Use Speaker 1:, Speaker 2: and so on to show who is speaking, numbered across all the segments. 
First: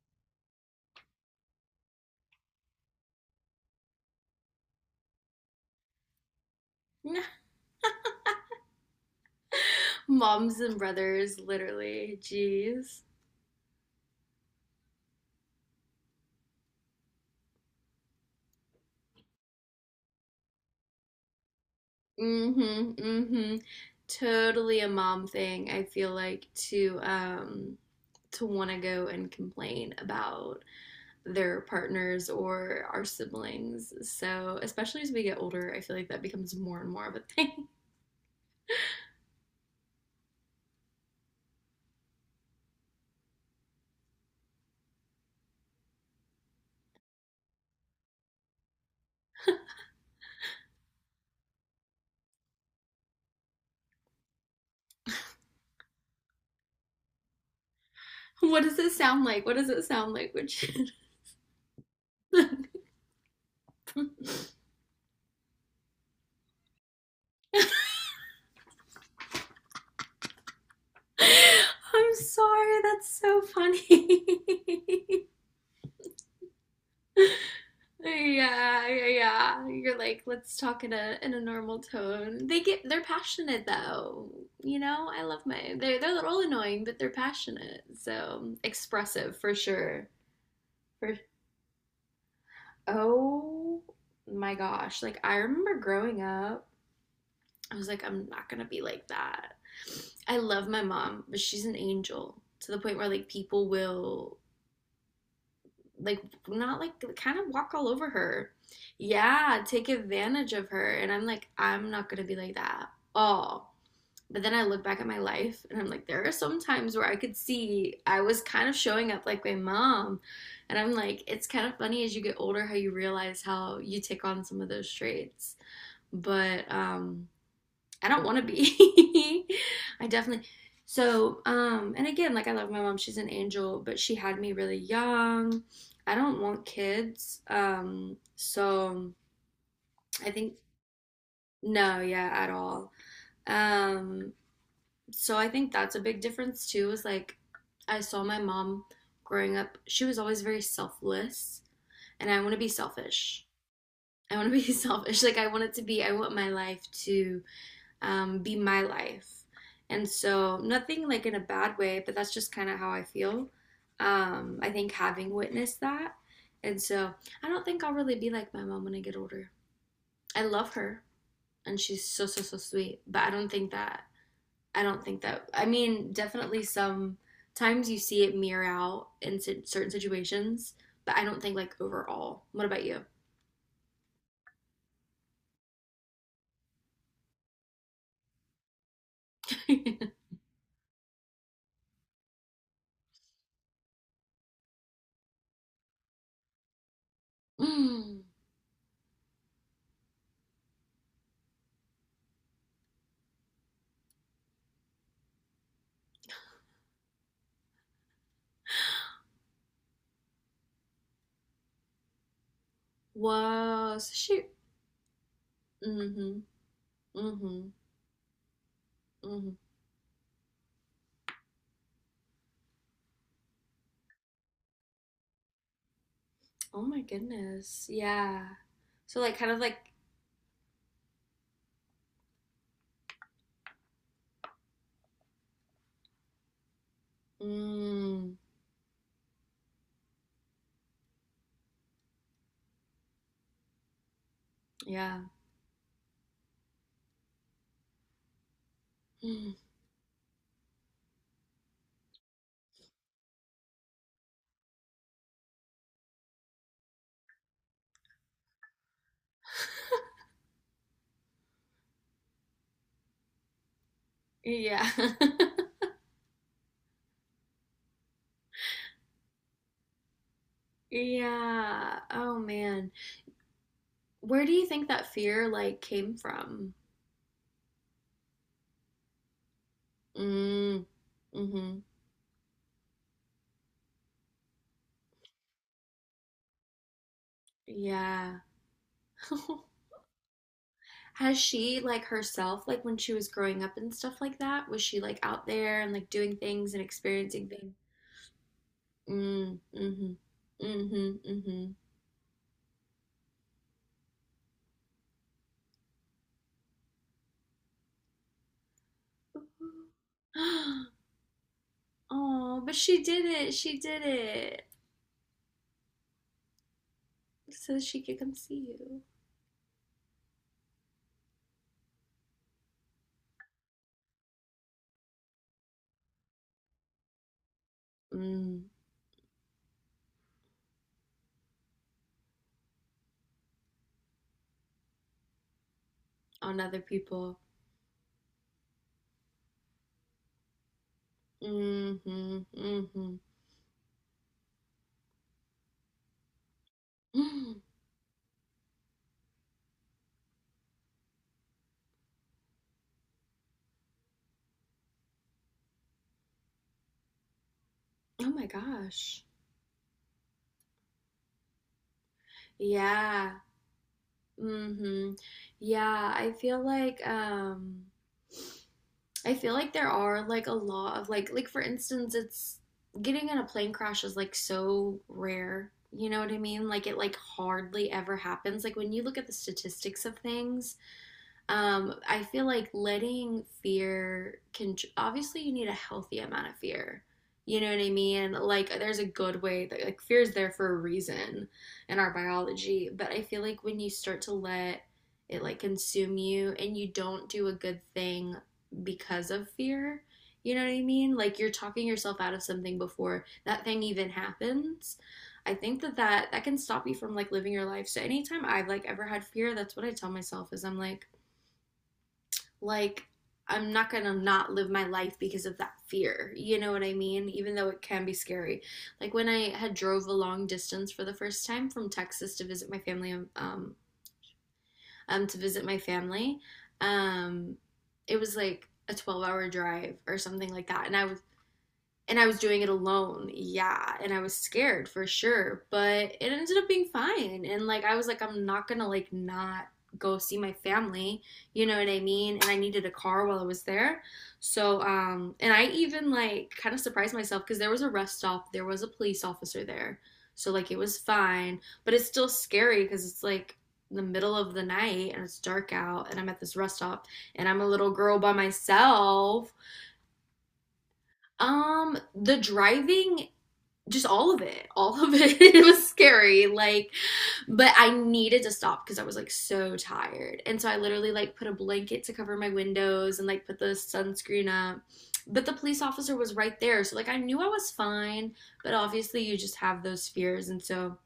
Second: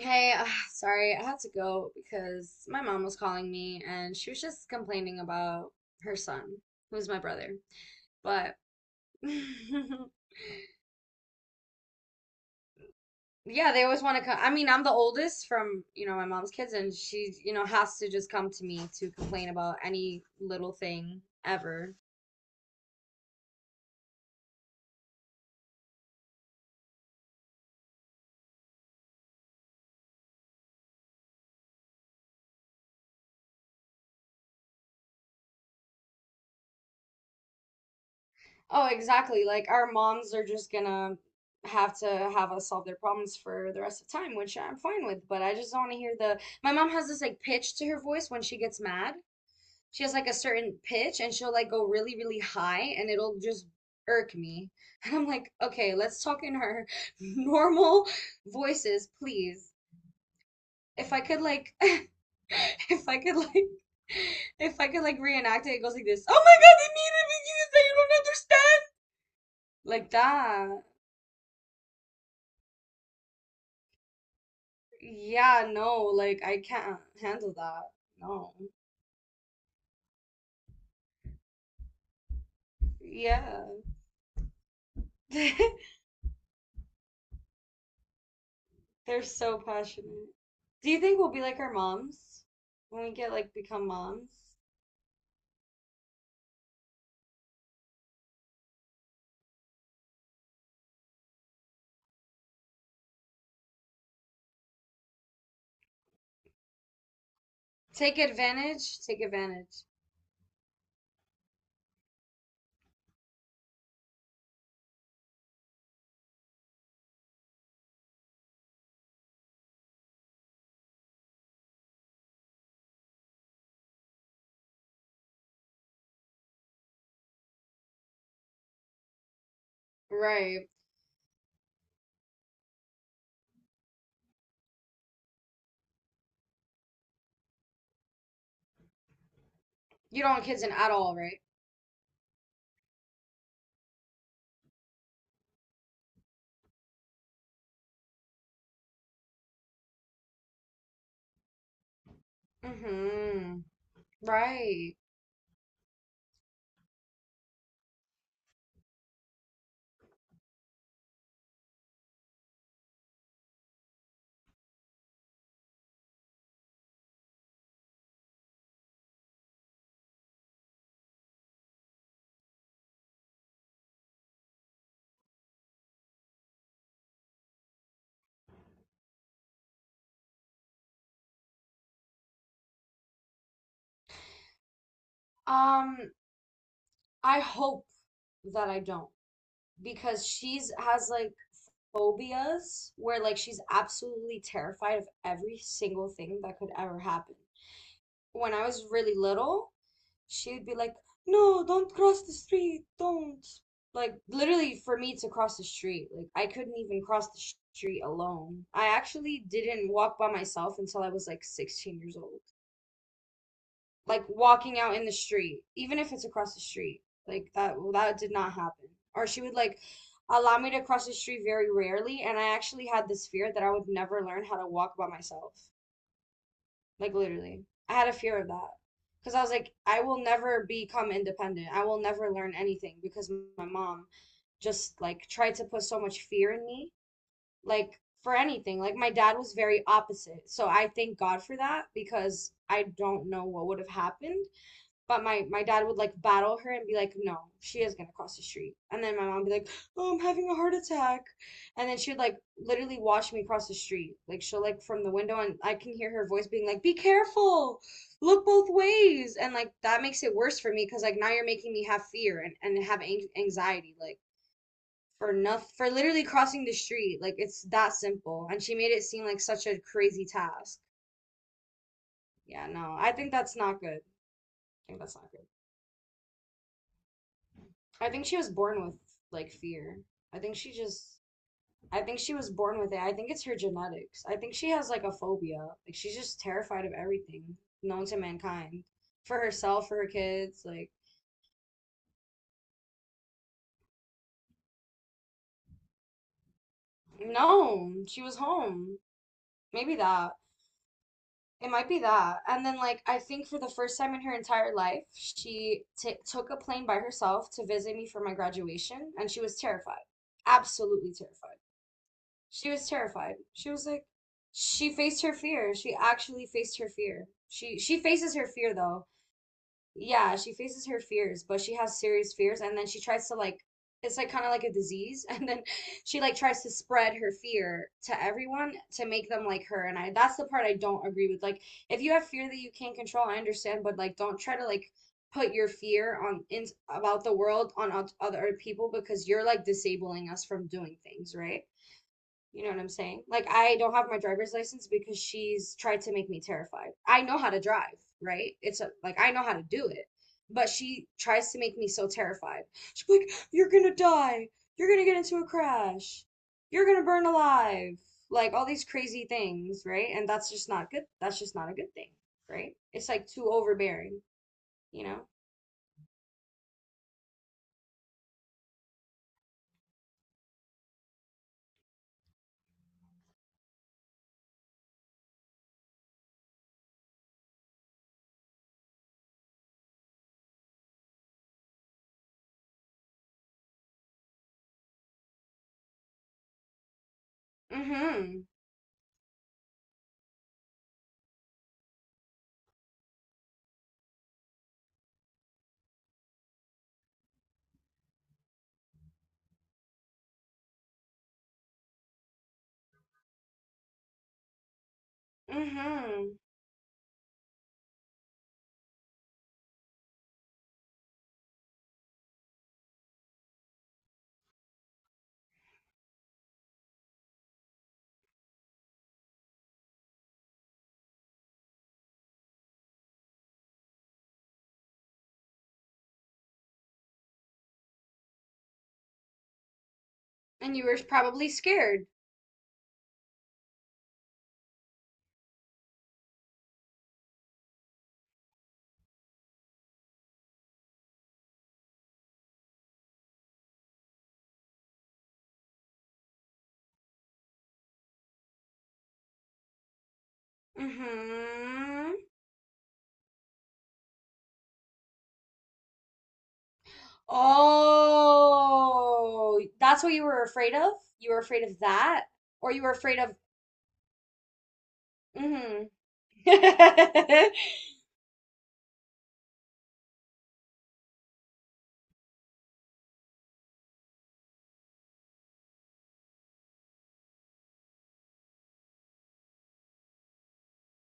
Speaker 1: Hey, sorry, I had to go because my mom was calling me and she was just complaining about her son, who's my brother. But yeah,
Speaker 2: Moms and brothers, literally. Jeez.
Speaker 1: they always want to come. I mean, I'm the oldest from, my mom's kids, and she, has to just come to me to complain about any little thing ever.
Speaker 2: Mm-hmm. Mm-hmm. Totally a mom thing, I feel like, to to want to go and complain about their partners or our siblings. So, especially as we get older, I feel like that becomes more and more of a thing.
Speaker 1: Oh, exactly. Like our moms are just gonna have to have us solve their problems for the rest of time, which I'm fine with, but I just don't want to hear the. My mom has this like pitch to her voice when she gets mad. She has like a certain pitch and she'll like go really, really high and it'll just irk me. And I'm like, okay, let's talk in her normal
Speaker 2: What does it
Speaker 1: voices,
Speaker 2: sound like? What does
Speaker 1: please.
Speaker 2: it sound like? Which
Speaker 1: If I could like
Speaker 2: I'm
Speaker 1: if I could like If I could like reenact it, it goes like this. Oh my God, they mean it because that you don't understand. Like that.
Speaker 2: sorry, that's so funny.
Speaker 1: Yeah, no, like I can't handle that. No.
Speaker 2: Yeah, yeah, yeah. You're like, let's talk in a normal tone. They're passionate
Speaker 1: Yeah.
Speaker 2: though. You know, I love my they're a little annoying, but they're passionate. So
Speaker 1: They're
Speaker 2: expressive for
Speaker 1: so
Speaker 2: sure.
Speaker 1: passionate. Do you
Speaker 2: For
Speaker 1: think we'll be like our moms when we get like
Speaker 2: oh
Speaker 1: become moms?
Speaker 2: my gosh. Like I remember growing up, I was like, I'm not gonna be like that. I love my mom, but she's an angel to the point where like people will like not like kind of walk all over
Speaker 1: Take
Speaker 2: her.
Speaker 1: advantage, take
Speaker 2: Yeah,
Speaker 1: advantage.
Speaker 2: take advantage of her. And I'm like, I'm not gonna be like that. Oh. But then I look back at my life and I'm like, there are some times where I could see I was kind of showing up like my mom. And I'm like, it's kind of funny as you get older how you realize how you take on some of those traits. But I don't want to be. I definitely.
Speaker 1: Right.
Speaker 2: So, and again, like I love my mom, she's an angel, but she had me really young. I don't want kids. So
Speaker 1: You
Speaker 2: I
Speaker 1: don't want
Speaker 2: think
Speaker 1: kids in at all, right?
Speaker 2: no, yeah, at all. Um, so I think that's a big difference too, is like I saw my mom growing up, she was always very selfless, and I want to be selfish.
Speaker 1: Mm-hmm.
Speaker 2: I want to be
Speaker 1: Right.
Speaker 2: selfish. I want my life to be my life. And so, nothing like in a bad way, but that's just kind of how I feel. I think having witnessed that. And so, I don't think I'll really be like my mom when I get older. I love her and she's so, so, so sweet, but I don't think that, I mean, definitely sometimes you see it mirror out in certain situations, but I don't think like overall. What about you?
Speaker 1: Um, I hope that I don't because she's has like phobias where like she's absolutely terrified of every single thing that could ever happen.
Speaker 2: mm,
Speaker 1: When I was really little, she'd be like, "No, don't cross the street, don't." Like literally for me to cross the street, like I couldn't even cross the street alone. I actually didn't walk by myself until I was like 16 years old.
Speaker 2: was
Speaker 1: Like
Speaker 2: shoot.
Speaker 1: walking out in the street, even if
Speaker 2: Mm
Speaker 1: it's
Speaker 2: hmm.
Speaker 1: across the street.
Speaker 2: Mm hmm.
Speaker 1: Like
Speaker 2: Mm
Speaker 1: that well, that did not happen. Or she
Speaker 2: hmm.
Speaker 1: would like allow me to cross the street very rarely, and I actually had this fear that I would never learn how to walk by myself.
Speaker 2: Oh my
Speaker 1: Like literally.
Speaker 2: goodness.
Speaker 1: I had a fear
Speaker 2: Yeah.
Speaker 1: of that.
Speaker 2: So
Speaker 1: Because
Speaker 2: like
Speaker 1: I
Speaker 2: kind
Speaker 1: was
Speaker 2: of
Speaker 1: like,
Speaker 2: like
Speaker 1: I will never become independent. I will never learn anything because my mom just like tried to put so much fear in me. Like for
Speaker 2: mm,
Speaker 1: anything. Like my dad was very opposite. So I thank God for that because I don't know what would have happened
Speaker 2: yeah.
Speaker 1: but my dad would like battle her and be like, "No, she is gonna cross the street." And then my mom would be
Speaker 2: Mm.
Speaker 1: like, "Oh, I'm having a heart attack." And then she would like literally watch me cross the street. Like she'll like from the window and I can hear her voice being like, "Be careful. Look both ways." And like that makes it worse for me because like now you're making me have fear and have anxiety like
Speaker 2: yeah.
Speaker 1: for nothing for literally crossing the street. Like it's that simple. And she made it seem like such a crazy task.
Speaker 2: yeah. Oh
Speaker 1: Yeah,
Speaker 2: man.
Speaker 1: no. I think that's not good.
Speaker 2: Where do you
Speaker 1: I
Speaker 2: think
Speaker 1: think
Speaker 2: that
Speaker 1: that's not good.
Speaker 2: fear like came from?
Speaker 1: I think she was born with like fear. I think she
Speaker 2: Mm.
Speaker 1: just
Speaker 2: Mhm.
Speaker 1: I think she was born with it. I think it's her genetics. I think she has like a phobia. Like she's just terrified of everything known to
Speaker 2: Yeah.
Speaker 1: mankind. For herself, for her kids, like
Speaker 2: Has she like herself like when she was growing up and stuff like that? Was she like out there and like doing things and experiencing things?
Speaker 1: no, she was home.
Speaker 2: Mm,
Speaker 1: Maybe
Speaker 2: mhm.
Speaker 1: that. It
Speaker 2: Mhm.
Speaker 1: might be that. And then like I think for the first time in her entire life, she t took a plane by herself to visit me for my graduation and she was
Speaker 2: Mhm.
Speaker 1: terrified. Absolutely terrified.
Speaker 2: Oh,
Speaker 1: She
Speaker 2: but
Speaker 1: was
Speaker 2: she did
Speaker 1: terrified.
Speaker 2: it.
Speaker 1: She
Speaker 2: She
Speaker 1: was
Speaker 2: did
Speaker 1: like,
Speaker 2: it
Speaker 1: she faced her fear. She actually faced her fear.
Speaker 2: so
Speaker 1: She
Speaker 2: she could come
Speaker 1: faces her
Speaker 2: see
Speaker 1: fear
Speaker 2: you.
Speaker 1: though. Yeah, she faces her fears, but she has serious fears, and then she tries to like, it's like kind of like a disease, and then she like tries to spread her fear to
Speaker 2: Mm,
Speaker 1: everyone to make them like her. And I that's the part I don't agree with. Like, if you have fear that you can't control, I understand, but like, don't try to like put your fear on
Speaker 2: on
Speaker 1: in
Speaker 2: other
Speaker 1: about the
Speaker 2: people.
Speaker 1: world on other people because you're like disabling us from doing things, right?
Speaker 2: Mm-hmm.
Speaker 1: You know what I'm
Speaker 2: Mm-hmm.
Speaker 1: saying? Like, I don't have my driver's license because she's tried to make me terrified. I know how to
Speaker 2: Mm.
Speaker 1: drive, right? It's a, like, I know how to do it, but she tries to make me so terrified. She's like, you're gonna die. You're gonna get into a crash. You're gonna burn alive.
Speaker 2: Oh my
Speaker 1: Like, all these
Speaker 2: gosh.
Speaker 1: crazy things, right? And that's just not good. That's just not a good thing, right? It's like
Speaker 2: Yeah.
Speaker 1: too overbearing, you
Speaker 2: Mm-hmm.
Speaker 1: know?
Speaker 2: Yeah, I feel like there are like a lot of like for instance it's getting in a plane crash is like so rare. You know what I mean? Like it like hardly ever happens. Like when you look at the statistics of things, um, I feel like letting fear can obviously you need a healthy amount of fear. You know what I mean?
Speaker 1: Mm-hmm.
Speaker 2: Like there's a good way that like fear is there for a reason in our biology, but I feel like when you start to let it like consume you and you don't do a good thing because of fear, you know what I mean? Like you're talking yourself out of something before that thing even happens. I think
Speaker 1: Mm-hmm.
Speaker 2: that can stop you from like living your life. So anytime I've like ever had fear, that's what I tell myself is I'm like I'm not gonna not live my life because of that fear. You know what I mean? Even though it can be scary. Like when I had drove a long distance for the first time from Texas to visit my family, to visit my family, um, it was like a 12-hour drive or something like
Speaker 1: And you
Speaker 2: that,
Speaker 1: were probably scared.
Speaker 2: and I was doing it alone. Yeah, and I was scared for sure, but it ended up being fine. And like I was like I'm not going to like not go see my family, you know what I mean? And I needed a car while I was there. So and I even like kind of surprised myself cuz there was a rest stop, there was a police officer there. So like it was fine, but it's
Speaker 1: Mm-hmm.
Speaker 2: still scary cuz it's like the middle of the night and it's dark out and I'm at this rest stop and I'm a little girl by myself.
Speaker 1: Oh, that's what you were afraid of? You were afraid of that?
Speaker 2: The
Speaker 1: Or you were afraid
Speaker 2: driving
Speaker 1: of
Speaker 2: just all of it, all of it. It
Speaker 1: mm-hmm.
Speaker 2: was scary, like, but I needed to stop because I was like so tired. And so I literally like put a blanket to cover my windows and like put the sunscreen up. But the police officer was right there. So like I knew I was fine, but obviously you just have those fears. And so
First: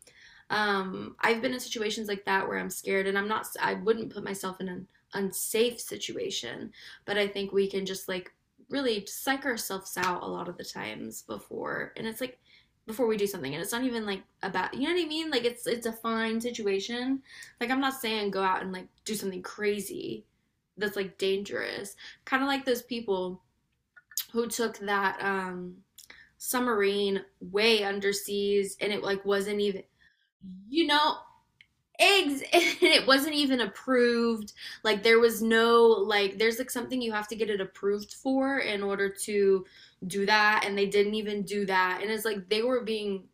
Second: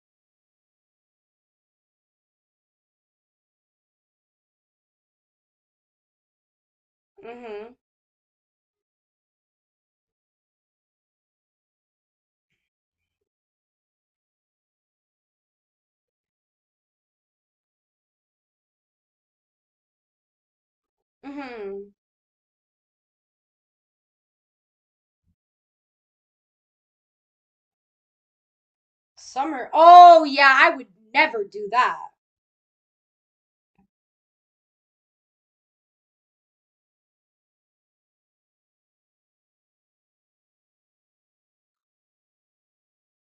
Speaker 2: I've been in situations like that where I'm scared, and I'm not. I wouldn't put myself in an unsafe situation, but I think we
Speaker 1: Mm-hmm.
Speaker 2: can just like really psych ourselves out a lot of the times before, and it's like before we do something, and it's not even like about you know what I mean. Like it's a fine situation. Like I'm not saying go out and like do something crazy that's like
Speaker 1: Mm-hmm.
Speaker 2: dangerous. Kind of like those people who took that submarine way underseas and it like wasn't
Speaker 1: Summer.
Speaker 2: even
Speaker 1: Oh yeah, I
Speaker 2: you
Speaker 1: would
Speaker 2: know
Speaker 1: never do that.
Speaker 2: eggs and it wasn't even approved like there was no like there's like something you have to get it approved for in order to do that and they didn't even do that and it's like they were being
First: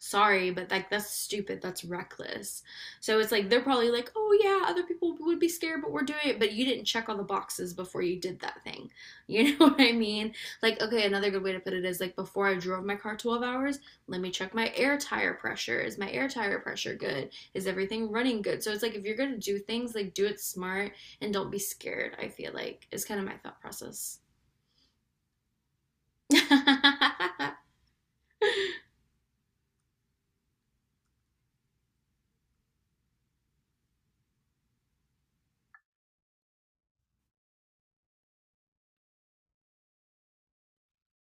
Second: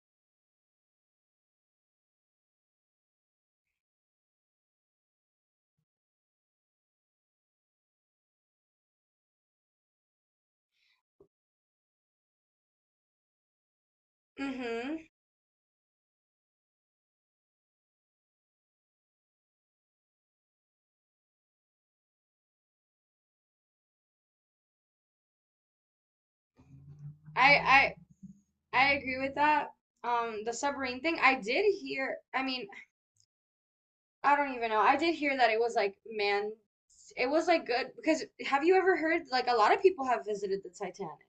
Speaker 2: sorry, but like that's stupid. That's reckless. So it's like they're probably like, oh yeah, other people would be scared, but we're doing it. But you didn't check all the boxes before you did that thing. You know what I mean? Like, okay, another good way to put it is like before I drove my car 12 hours, let me check my air
Speaker 1: Mm-hmm.
Speaker 2: tire pressure. Is my air tire pressure good? Is everything running good? So it's like if you're gonna do things, like do it smart and don't be scared. I feel like is kind of my thought process.
Speaker 1: I I I agree with that. The submarine thing, I did hear, I mean, I don't even know. I did hear that it was like man it was like good because have you ever heard like a lot of people have visited the Titanic?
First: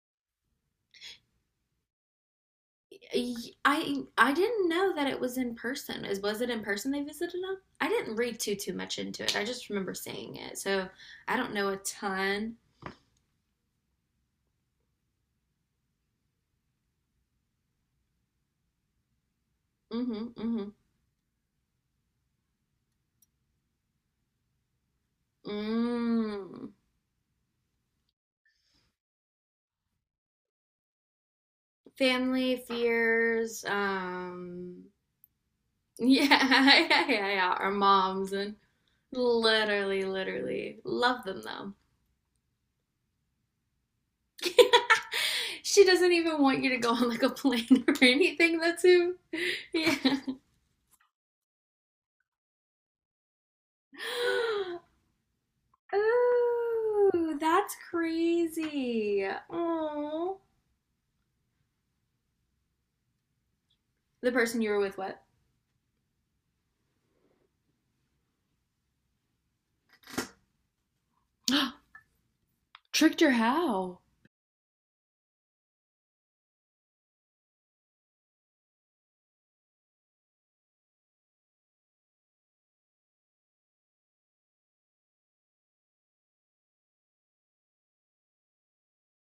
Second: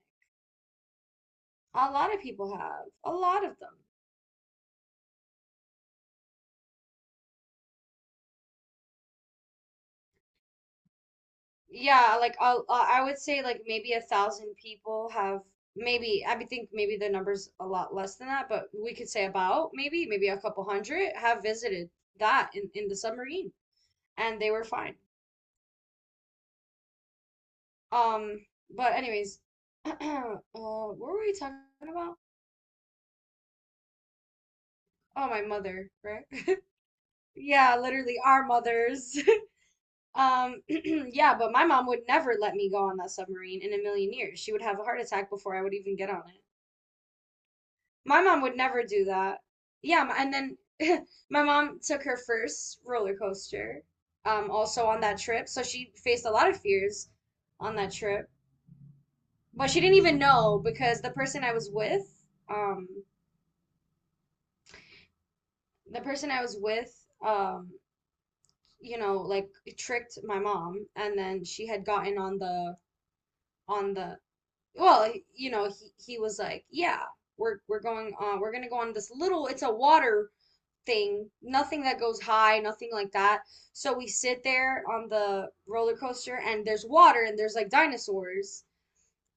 Speaker 1: A lot of people have. A lot of them.
Speaker 2: I didn't know that it was in person. Is was it in person they visited them? I didn't read too much into it. I just remember seeing it. So I don't know a
Speaker 1: Yeah, like
Speaker 2: ton.
Speaker 1: I would say like maybe 1,000 people have maybe I would think maybe the number's a lot less than that, but we could say about maybe
Speaker 2: Mhm.
Speaker 1: a couple
Speaker 2: Mhm.
Speaker 1: hundred have visited that in the submarine and they were fine.
Speaker 2: Mm.
Speaker 1: Um, but anyways, what were we talking about?
Speaker 2: Family fears.
Speaker 1: Oh, my mother,
Speaker 2: Yeah.
Speaker 1: right?
Speaker 2: Yeah. Yeah. yeah. Our
Speaker 1: Yeah, literally
Speaker 2: moms
Speaker 1: our
Speaker 2: and
Speaker 1: mothers.
Speaker 2: literally, literally love
Speaker 1: Yeah,
Speaker 2: them
Speaker 1: but my
Speaker 2: though.
Speaker 1: mom would never let me go on that submarine in a million years. She would have a heart attack before I would
Speaker 2: she
Speaker 1: even get
Speaker 2: doesn't
Speaker 1: on
Speaker 2: even
Speaker 1: it.
Speaker 2: want you to go on like a plane or
Speaker 1: My mom
Speaker 2: anything.
Speaker 1: would
Speaker 2: That's
Speaker 1: never do
Speaker 2: who.
Speaker 1: that.
Speaker 2: Yeah.
Speaker 1: Yeah, and then my mom took her first roller coaster, also on that trip. So she faced a lot of fears
Speaker 2: Ooh, that's
Speaker 1: on that trip.
Speaker 2: crazy.
Speaker 1: But she didn't even
Speaker 2: Aww,
Speaker 1: know because um,
Speaker 2: the person you were with, what?
Speaker 1: the person I was with, um, like tricked my mom, and then she had gotten on the
Speaker 2: Tricked her
Speaker 1: on
Speaker 2: how?
Speaker 1: the well, he was like, yeah, we're going on, we're gonna go on this little, it's a water thing, nothing that goes high, nothing like that. So we sit there on the roller coaster and there's water and there's like dinosaurs.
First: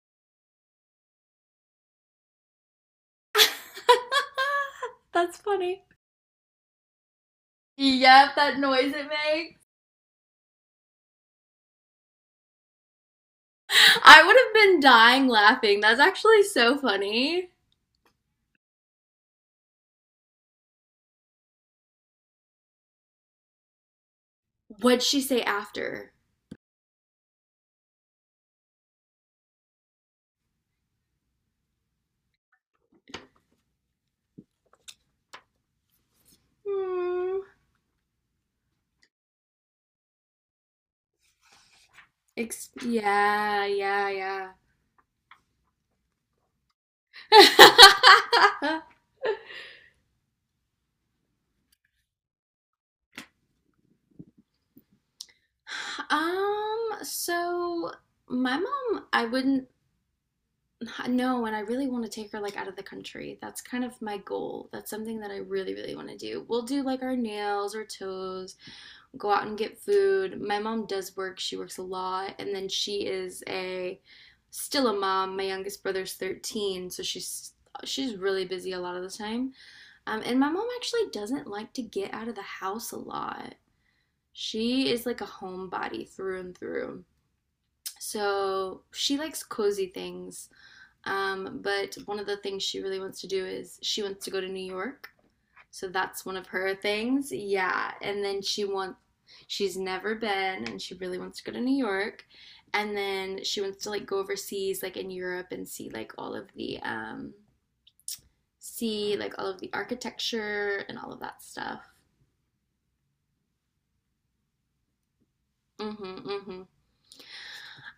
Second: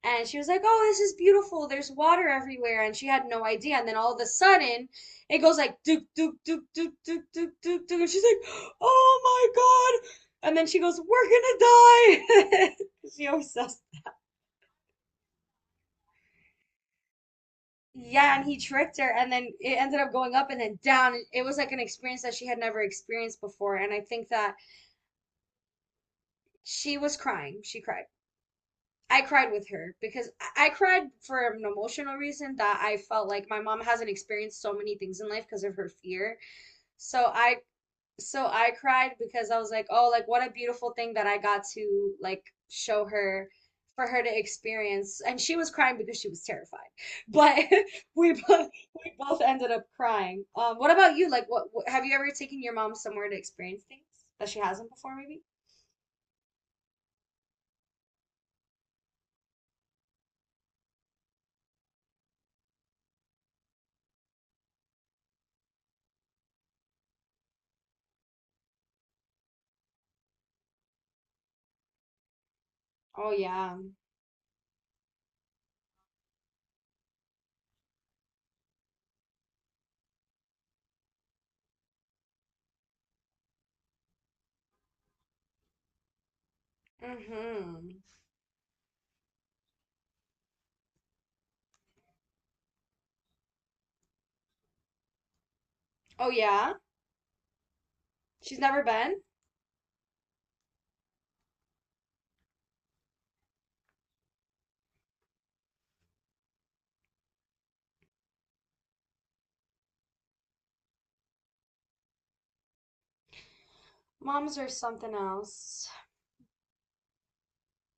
Speaker 1: And she was like, "Oh, this is beautiful. There's water everywhere." And she had no idea. And then all of a sudden,
Speaker 2: that's
Speaker 1: it goes like
Speaker 2: funny.
Speaker 1: doop doop doop doop doop doop doop doop. And she's
Speaker 2: Yep, that
Speaker 1: like,
Speaker 2: noise it
Speaker 1: "Oh
Speaker 2: makes.
Speaker 1: my God." And then she goes, "We're gonna die." She always says,
Speaker 2: I would have been dying laughing. That's actually so funny.
Speaker 1: yeah, and he tricked her, and then it ended up going up and then down. It was like an experience that she had never experienced before, and I think that
Speaker 2: What'd she say after?
Speaker 1: She was crying. She cried. I cried with her because I cried for an emotional reason that I felt like my mom hasn't experienced so many things in life because of her fear. So
Speaker 2: Hmm.
Speaker 1: I so I cried because I was like, "Oh, like what a beautiful thing that I got to like show her
Speaker 2: Yeah,
Speaker 1: for
Speaker 2: yeah,
Speaker 1: her to
Speaker 2: yeah.
Speaker 1: experience." And she was crying because she was terrified. But we both we both ended up crying. What about you? Like what have you ever taken your mom somewhere to experience things that she hasn't before maybe?
Speaker 2: um, so my mom, I wouldn't. No, and I really want to take her like out of the country. That's kind of my goal. That's something that I really, really want to do. We'll do like our nails or toes, go out and get food. My mom does work, she works a lot, and then she
Speaker 1: Oh
Speaker 2: is
Speaker 1: yeah.
Speaker 2: a still a mom. My youngest brother's 13, so she's really busy a lot of the time. And my mom actually doesn't like to get out of the house a lot. She is like a homebody through and through.
Speaker 1: Mm-hmm.
Speaker 2: So she likes cozy things but one of the things she really wants to do is she wants to go to New York. So that's
Speaker 1: Oh
Speaker 2: one of
Speaker 1: yeah?
Speaker 2: her things. Yeah. And then
Speaker 1: She's
Speaker 2: she
Speaker 1: never
Speaker 2: wants
Speaker 1: been?
Speaker 2: she's never been and she really wants to go to New York. And then she wants to like go overseas like in Europe and see like all of the see like all of the architecture and all of that stuff.
Speaker 1: Moms are something else.
Speaker 2: Mhm. Mhm.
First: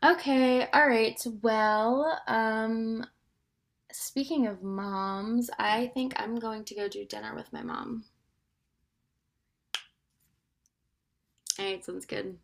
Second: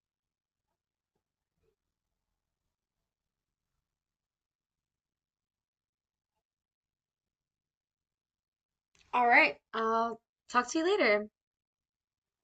Speaker 2: Okay. All right. Well, speaking of moms, I think I'm going to go do dinner with my mom.
Speaker 1: All right, I'll talk to you later.
Speaker 2: All right, sounds good.